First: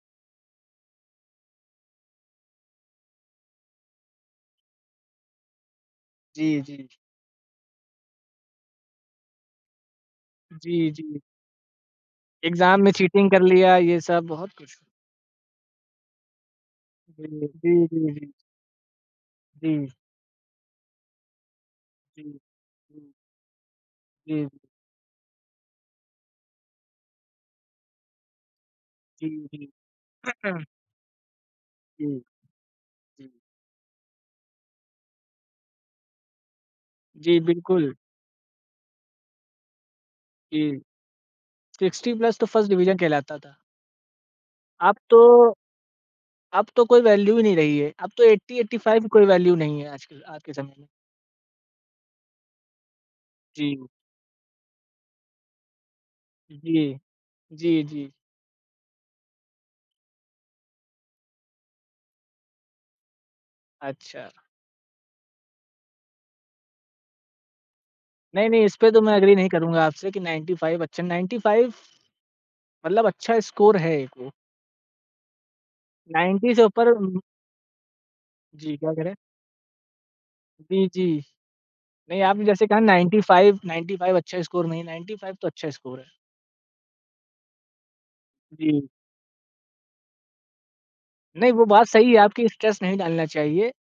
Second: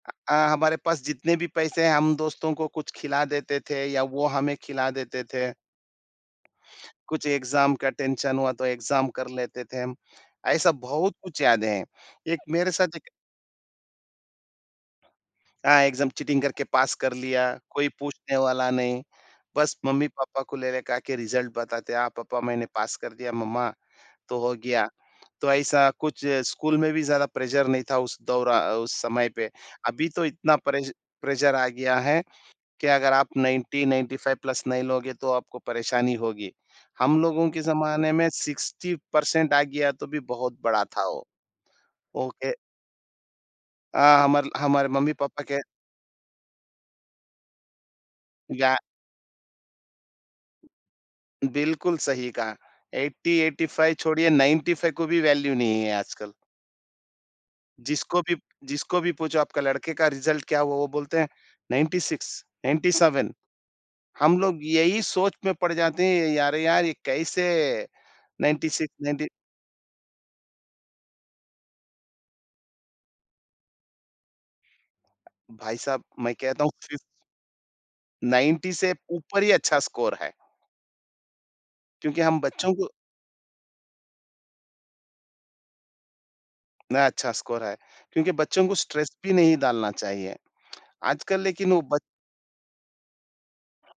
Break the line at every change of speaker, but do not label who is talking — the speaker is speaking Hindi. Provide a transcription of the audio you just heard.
अ, हमारे पास जितने भी पैसे हैं, हम दोस्तों को कुछ खिला देते थे या वो हमें खिला देते थे।
जी, जी, जी।
कुछ एग्ज़ाम का टेंशन हुआ तो एग्ज़ाम कर लेते थे हम, ऐसा
जी,
बहुत
जी।
कुछ याद है। एक मेरे
एग्ज़ाम
साथ
में
देख
चीटिंग कर लिया, ये सब बहुत कुछ।
हाँ, एग्ज़ाम चीटिंग करके पास कर
अ, जी,
लिया, कोई
जी, जी, जी।
पूछने वाला नहीं। बस
हुँ।
मम्मी-पापा को लेले का के रिज़ल्ट बताते हैं, हाँ
जी।
पापा मैंने पास
हुँ।
कर दिया मम्मा, तो
जी।
हो गया। तो ऐसा कुछ स्कूल में भी ज़्यादा प्रेशर नहीं था उस दोरा उस समय
जी,
पे।
जी।
अभी तो इतना
अच्छा।
प्रेश प्रेशर आ गया
जी।
है कि अगर आप
जी।
90-95 प्लस नहीं लोगे तो आपको परेशानी होगी। हम
जी,
लोगों के
बिल्कुल।
जमाने में 60 पर्सेन्ट आ गया तो भी बहुत
जी,
बड़ा था वो।
60 प्लस तो
ओके।
1st डिविज़न कहलाता था।
अ, हमार हमारे
अब
मम्मी-पापा
तो
के
अब तो कोई वैल्यू ही नहीं रही है। अब तो ऐटी
या
ऐटी फाइव की कोई वैल्यू नहीं है आजकल, आज के ज़म
बिल्कुल सही कहा, ऐटी ऐटी
जी।
फाइव छोड़िए 95 को भी वैल्यू नहीं है आजकल।
अ, जी। जी, जी, जी।
जिसको भी जिसको भी पूछो आपका लड़के का रिज़ल्ट क्या हुआ? वो बोलते हैं 96, 97
अच्छा।
हम लोग यही सोच में पड़ जाते हैं, यार यार ये कैसे?
नहीं-नहीं
नाइन्टी
इस पे
सिक्स
तो मैं
नाइन्टी
एग्री नहीं करूँगा आपसे कि 95 अच्छा, 95 मतलब अच्छा स्कोर है एक वो।
भाई साहब, मैं
90 से
कहता हूँ
ऊपर
फिफ़
उम
90
जी, क्या
से
कह रहे हैं?
ऊपर ही अच्छा स्कोर है।
जी, जी।
क्योंकि
नहीं
हम
आपने जैसे
बच्चों
कहा
को
95, 95 अच्छा स्कोर नहीं 95 तो अच्छा स्कोर है।
न अच्छा स्कोर है क्योंकि बच्चों को
जी।
स्ट्रेस भी नहीं डालना चाहिए। आजकल
नहीं, वो
लेकिन वो
बात
ब
सही है आपकी स्ट्रेस नहीं डालना चाहिए।